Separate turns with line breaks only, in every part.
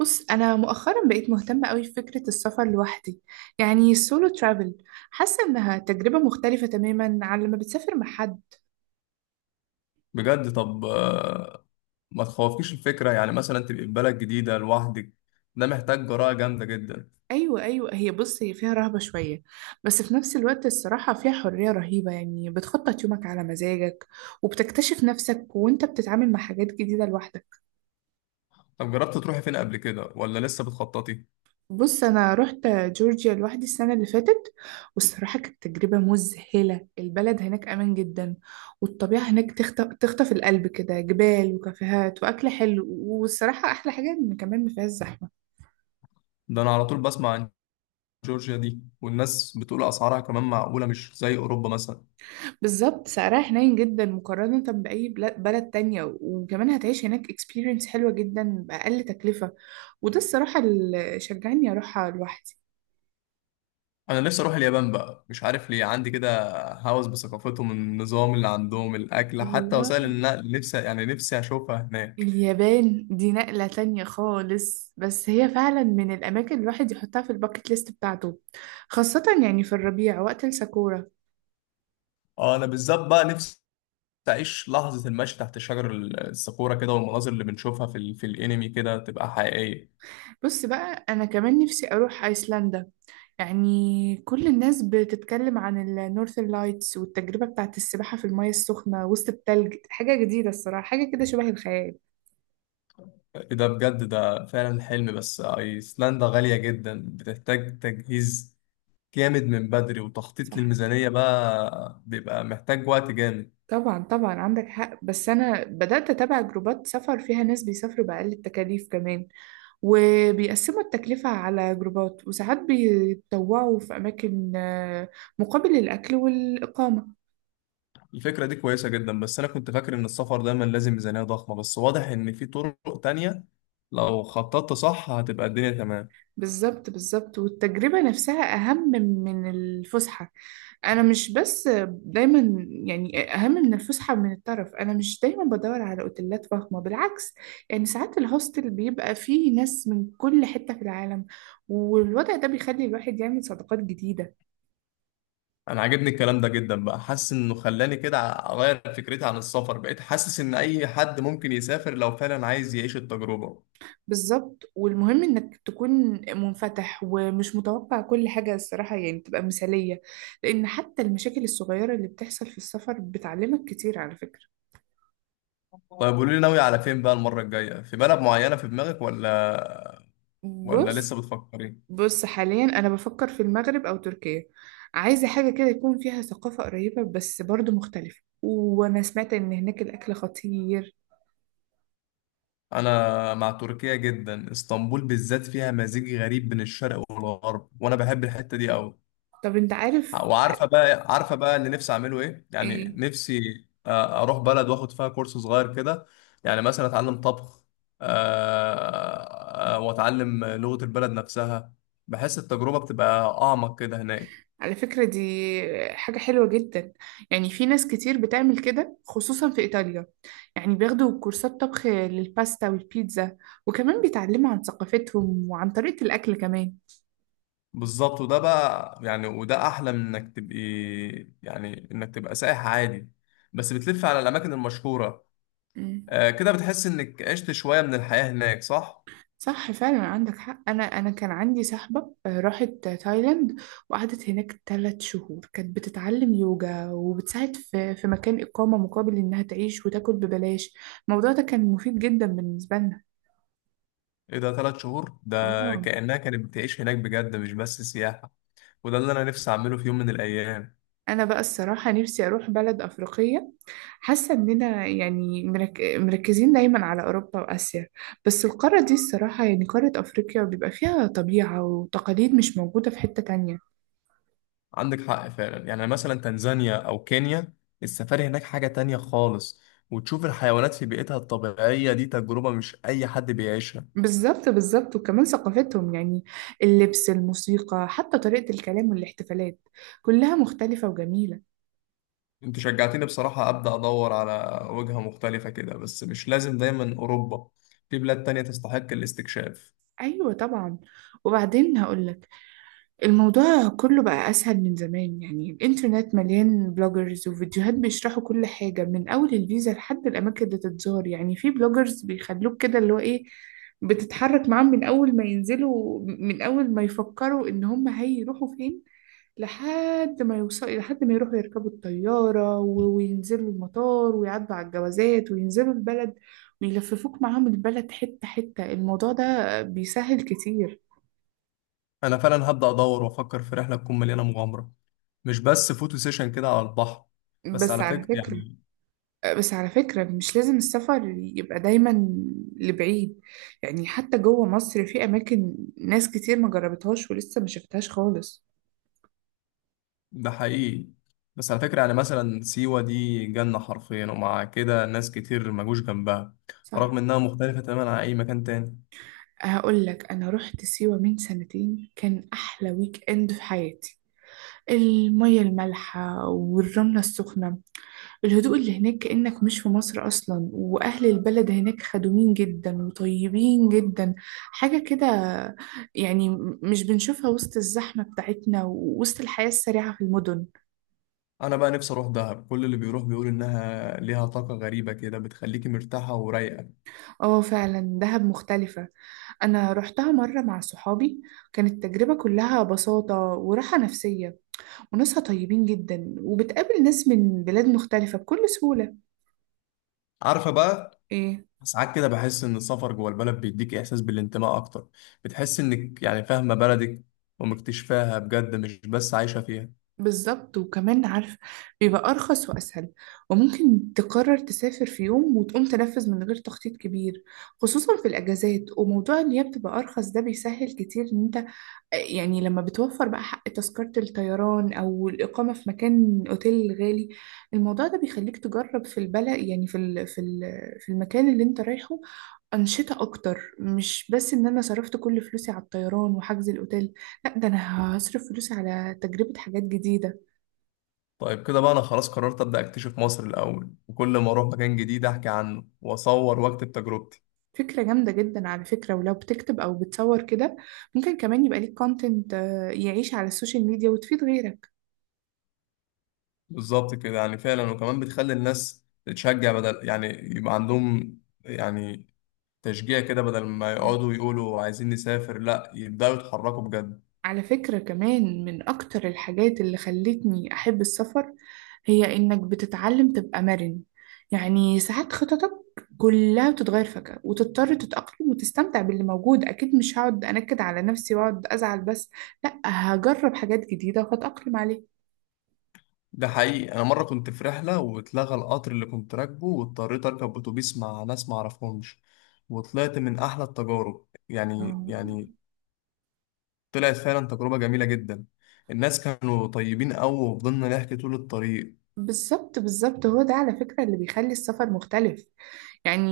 بص انا مؤخرا بقيت مهتمه قوي بفكره السفر لوحدي، يعني السولو ترافل. حاسه انها تجربه مختلفه تماما عن لما بتسافر مع حد.
بجد، طب، ما تخوفكيش الفكرة. يعني مثلا تبقي في بلد جديدة لوحدك؟ ده محتاج جراءة جامدة جدا.
ايوه ايوه، هي هي فيها رهبه شويه، بس في نفس الوقت الصراحه فيها حريه رهيبه، يعني بتخطط يومك على مزاجك وبتكتشف نفسك وانت بتتعامل مع حاجات جديده لوحدك.
طب جربت تروحي فين قبل كده ولا لسه بتخططي؟
بص، أنا رحت جورجيا لوحدي السنة اللي فاتت، والصراحة كانت تجربة مذهلة. البلد هناك أمان جدا، والطبيعة هناك تخطف القلب كده، جبال وكافيهات وأكل حلو، والصراحة أحلى حاجة إن كمان ما فيهاش زحمة.
ده أنا على طول بسمع عن جورجيا دي، والناس بتقول أسعارها كمان معقولة، مش زي أوروبا مثلا.
بالظبط، سعرها حنين جدا مقارنة بلد تانية، وكمان هتعيش هناك experience حلوة جدا بأقل تكلفة. وده الصراحة اللي شجعني أروحها لوحدي.
أنا نفسي أروح اليابان بقى، مش عارف ليه عندي كده هوس بثقافتهم، النظام اللي عندهم، الأكل، حتى وسائل
الله،
النقل. نفسي يعني نفسي أشوفها هناك.
اليابان دي نقلة تانية خالص، بس هي فعلا من الأماكن الواحد يحطها في الباكت ليست بتاعته، خاصة يعني في الربيع وقت الساكورا.
اه، أنا بالذات بقى نفسي تعيش لحظة المشي تحت شجر الساكورا كده، والمناظر اللي بنشوفها في الانمي كده تبقى حقيقية.
بص بقى، أنا كمان نفسي أروح أيسلندا، يعني كل الناس بتتكلم عن النورثern لايتس والتجربة بتاعت السباحة في المياه السخنة وسط التلج. حاجة جديدة الصراحة، حاجة كده شبه الخيال.
ده بجد، ده فعلا حلم، بس ايسلندا غالية جدا، بتحتاج تجهيز جامد من بدري وتخطيط
صح،
للميزانية، بقى بيبقى محتاج وقت جامد.
طبعا طبعا عندك حق، بس أنا بدأت أتابع جروبات سفر فيها ناس بيسافروا بأقل التكاليف كمان، وبيقسموا التكلفة على جروبات، وساعات بيتطوعوا في أماكن مقابل الأكل والإقامة.
الفكرة دي كويسة جدا، بس أنا كنت فاكر إن السفر دايما لازم ميزانية ضخمة، بس واضح إن في طرق تانية. لو خططت صح هتبقى الدنيا تمام.
بالظبط بالظبط، والتجربة نفسها أهم من الفسحة. أنا مش بس دايما، يعني أهم من الفسحة من الطرف. أنا مش دايما بدور على أوتيلات فخمة، بالعكس، يعني ساعات الهوستل بيبقى فيه ناس من كل حتة في العالم، والوضع ده بيخلي الواحد يعمل صداقات جديدة.
انا عاجبني الكلام ده جدا، بقى حاسس انه خلاني كده اغير فكرتي عن السفر، بقيت حاسس ان اي حد ممكن يسافر لو فعلا عايز يعيش التجربة.
بالظبط، والمهم انك تكون منفتح ومش متوقع كل حاجة الصراحة يعني تبقى مثالية، لان حتى المشاكل الصغيرة اللي بتحصل في السفر بتعلمك كتير على فكرة.
طيب قولي لي، ناوي على فين بقى المرة الجاية؟ في بلد معينة في دماغك ولا لسه
بص
بتفكري؟
بص حاليا انا بفكر في المغرب او تركيا. عايزة حاجة كده يكون فيها ثقافة قريبة بس برضو مختلفة، وانا سمعت ان هناك الاكل خطير.
انا مع تركيا جدا، اسطنبول بالذات فيها مزيج غريب بين الشرق والغرب، وانا بحب الحتة دي قوي.
طب انت عارف
وعارفه بقى اللي نفسي اعمله ايه، يعني
ايه،
نفسي اروح بلد واخد فيها كورس صغير كده. يعني مثلا اتعلم طبخ، واتعلم لغه البلد نفسها. بحس التجربه بتبقى اعمق كده هناك.
على فكرة دي حاجة حلوة جدا، يعني في ناس كتير بتعمل كده خصوصا في إيطاليا، يعني بياخدوا كورسات طبخ للباستا والبيتزا، وكمان بيتعلموا عن ثقافتهم وعن طريقة الأكل كمان.
بالظبط، وده بقى يعني، وده احلى من انك تبقي، يعني انك تبقى سائح عادي بس بتلف على الاماكن المشهوره.
مم.
كده بتحس انك عشت شويه من الحياه هناك، صح؟
صح فعلا عندك حق. أنا كان عندي صاحبة راحت تايلاند وقعدت هناك 3 شهور. كانت بتتعلم يوجا وبتساعد في مكان إقامة مقابل إنها تعيش وتاكل ببلاش. الموضوع ده كان مفيد جدا بالنسبة لنا.
ايه ده، ثلاث شهور؟ ده
اه،
كأنها كانت بتعيش هناك بجد، مش بس سياحة. وده اللي انا نفسي اعمله في يوم من الايام.
انا بقى الصراحه نفسي اروح بلد افريقيه. حاسه اننا يعني مركزين دايما على اوروبا واسيا، بس القاره دي الصراحه يعني قاره افريقيا بيبقى فيها طبيعه وتقاليد مش موجوده في حته تانية.
عندك حق فعلا، يعني مثلا تنزانيا او كينيا، السفاري هناك حاجة تانية خالص. وتشوف الحيوانات في بيئتها الطبيعية، دي تجربة مش اي حد بيعيشها.
بالظبط بالظبط، وكمان ثقافتهم يعني، اللبس، الموسيقى، حتى طريقه الكلام والاحتفالات، كلها مختلفه وجميله.
انت شجعتني بصراحة، ابدا ادور على وجهة مختلفة كده، بس مش لازم دايما اوروبا، في بلاد تانية تستحق الاستكشاف.
ايوه طبعا. وبعدين هقولك، الموضوع كله بقى أسهل من زمان، يعني الإنترنت مليان بلوجرز وفيديوهات بيشرحوا كل حاجة من أول الفيزا لحد الأماكن اللي تتزار. يعني في بلوجرز بيخلوك كده اللي هو إيه، بتتحرك معاهم من أول ما ينزلوا، من أول ما يفكروا إن هم هيروحوا فين، لحد ما يوصلوا، لحد ما يروحوا يركبوا الطيارة وينزلوا المطار ويعدوا على الجوازات وينزلوا البلد ويلففوك معاهم البلد حتة حتة. الموضوع ده بيسهل كتير.
انا فعلا هبدا ادور وافكر في رحلة تكون مليانة مغامرة، مش بس فوتو سيشن كده على البحر. بس
بس
على
على
فكرة
فكرة،
يعني.
مش لازم السفر يبقى دايما لبعيد، يعني حتى جوه مصر في أماكن ناس كتير ما جربتهاش ولسه ما شفتهاش خالص.
ده حقيقي. بس على فكرة، يعني مثلا سيوة دي جنة حرفيا، ومع كده ناس كتير مجوش جنبها،
صح،
رغم إنها مختلفة تماما عن أي مكان تاني.
هقول لك، أنا رحت سيوة من سنتين، كان أحلى ويك إند في حياتي. المية المالحة والرملة السخنة، الهدوء اللي هناك كأنك مش في مصر أصلا، وأهل البلد هناك خدومين جدا وطيبين جدا. حاجة كده يعني مش بنشوفها وسط الزحمة بتاعتنا ووسط الحياة السريعة في المدن.
أنا بقى نفسي أروح دهب، كل اللي بيروح بيقول إنها ليها طاقة غريبة كده بتخليكي مرتاحة ورايقة.
اه فعلا، دهب مختلفة. أنا رحتها مرة مع صحابي، كانت التجربة كلها بساطة وراحة نفسية، وناسها طيبين جدا، وبتقابل ناس من بلاد مختلفة بكل سهولة.
عارفة بقى،
إيه،
ساعات كده بحس إن السفر جوه البلد بيديك إحساس بالانتماء أكتر، بتحس إنك يعني فاهمة بلدك ومكتشفاها بجد، مش بس عايشة فيها.
بالظبط، وكمان عارف، بيبقى أرخص وأسهل، وممكن تقرر تسافر في يوم وتقوم تنفذ من غير تخطيط كبير، خصوصا في الأجازات. وموضوع إن هي بتبقى أرخص ده بيسهل كتير إن أنت، يعني لما بتوفر بقى حق تذكرة الطيران أو الإقامة في مكان أوتيل غالي، الموضوع ده بيخليك تجرب في البلد، يعني في المكان اللي أنت رايحه أنشطة أكتر، مش بس إن أنا صرفت كل فلوسي على الطيران وحجز الأوتيل. لأ، ده أنا هصرف فلوسي على تجربة حاجات جديدة.
طيب كده بقى، أنا خلاص قررت أبدأ أكتشف مصر الأول، وكل ما أروح مكان جديد أحكي عنه وأصور وأكتب تجربتي.
فكرة جامدة جدا على فكرة. ولو بتكتب أو بتصور كده، ممكن كمان يبقى ليك كونتنت يعيش على السوشيال ميديا وتفيد غيرك.
بالظبط كده يعني فعلا، وكمان بتخلي الناس تتشجع، بدل يعني يبقى عندهم يعني تشجيع كده، بدل ما
مم.
يقعدوا يقولوا عايزين نسافر، لا يبدأوا يتحركوا بجد.
على فكرة كمان، من أكتر الحاجات اللي خلتني أحب السفر هي إنك بتتعلم تبقى مرن، يعني ساعات خططك كلها بتتغير فجأة وتضطر تتأقلم وتستمتع باللي موجود. أكيد مش هقعد أنكد على نفسي وأقعد أزعل، بس لأ، هجرب حاجات جديدة وهتأقلم عليها.
ده حقيقي، انا مرة كنت في رحلة واتلغى القطر اللي كنت راكبه، واضطريت اركب اتوبيس مع ناس ما اعرفهمش، وطلعت من احلى التجارب يعني.
اه
طلعت فعلا تجربة جميلة جدا، الناس كانوا طيبين قوي وفضلنا نحكي طول الطريق.
بالظبط بالظبط، هو ده على فكرة اللي بيخلي السفر مختلف، يعني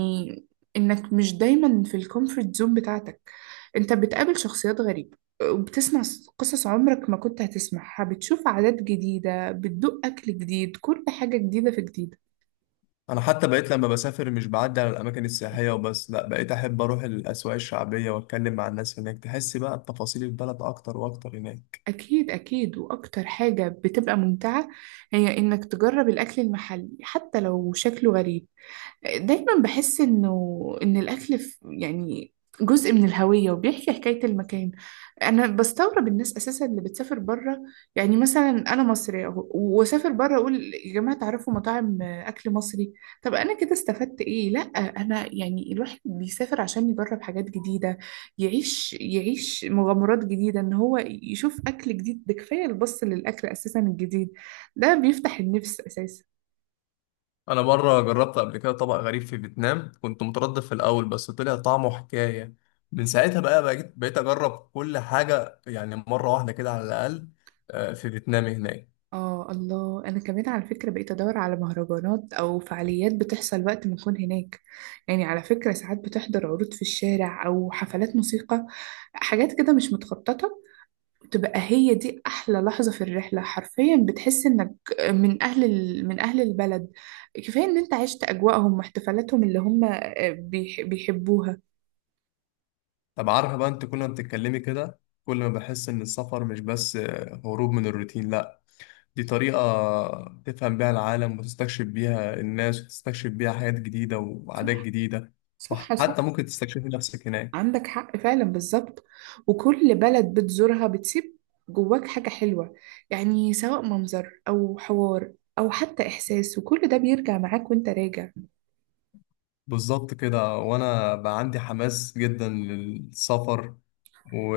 انك مش دايما في الكومفورت زون بتاعتك. انت بتقابل شخصيات غريبة، وبتسمع قصص عمرك ما كنت هتسمعها، بتشوف عادات جديدة، بتدوق أكل جديد، كل حاجة جديدة في جديدة.
انا حتى بقيت لما بسافر مش بعدي على الاماكن السياحيه وبس، لا بقيت احب اروح الاسواق الشعبيه واتكلم مع الناس هناك، تحس بقى بتفاصيل البلد اكتر واكتر هناك.
أكيد أكيد، وأكتر حاجة بتبقى ممتعة هي إنك تجرب الأكل المحلي حتى لو شكله غريب. دايما بحس انه ان الاكل يعني جزء من الهوية وبيحكي حكاية المكان. انا بستغرب الناس اساسا اللي بتسافر بره، يعني مثلا انا مصرية واسافر بره اقول يا جماعة تعرفوا مطاعم اكل مصري؟ طب انا كده استفدت ايه؟ لا انا يعني الواحد بيسافر عشان يجرب حاجات جديدة، يعيش يعيش مغامرات جديدة. ان هو يشوف اكل جديد ده كفاية. البص للاكل اساسا الجديد ده بيفتح النفس اساسا.
انا مره جربت قبل كده طبق غريب في فيتنام، كنت متردد في الاول بس طلع طعمه حكايه. من ساعتها بقى بقيت اجرب كل حاجه يعني مره واحده كده على الاقل، في فيتنام هناك.
اه الله، انا كمان على فكره بقيت ادور على مهرجانات او فعاليات بتحصل وقت ما اكون هناك. يعني على فكره ساعات بتحضر عروض في الشارع او حفلات موسيقى، حاجات كده مش متخططه، تبقى هي دي احلى لحظه في الرحله حرفيا. بتحس انك من اهل من اهل البلد، كفايه ان انت عشت اجواءهم واحتفالاتهم اللي هم بيحبوها.
طب عارفه بقى، انت كل ما بتتكلمي كده كل ما بحس ان السفر مش بس هروب من الروتين، لا، دي طريقة تفهم بيها العالم، وتستكشف بيها الناس، وتستكشف بيها حاجات جديدة وعادات
صح
جديدة،
صح صح،
وحتى ممكن تستكشفي نفسك هناك.
عندك حق فعلا، بالظبط. وكل بلد بتزورها بتسيب جواك حاجة حلوة، يعني سواء منظر أو حوار أو حتى إحساس، وكل ده بيرجع معاك وأنت راجع.
بالظبط كده، وأنا بقى عندي حماس جدا للسفر، و...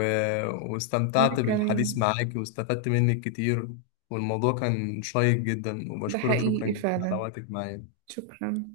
وأنا
واستمتعت بالحديث
كمان،
معاك واستفدت منك كتير، والموضوع كان شيق جدا،
ده
وبشكرك شكرا
حقيقي
جدا على
فعلا.
وقتك معايا.
شكرا.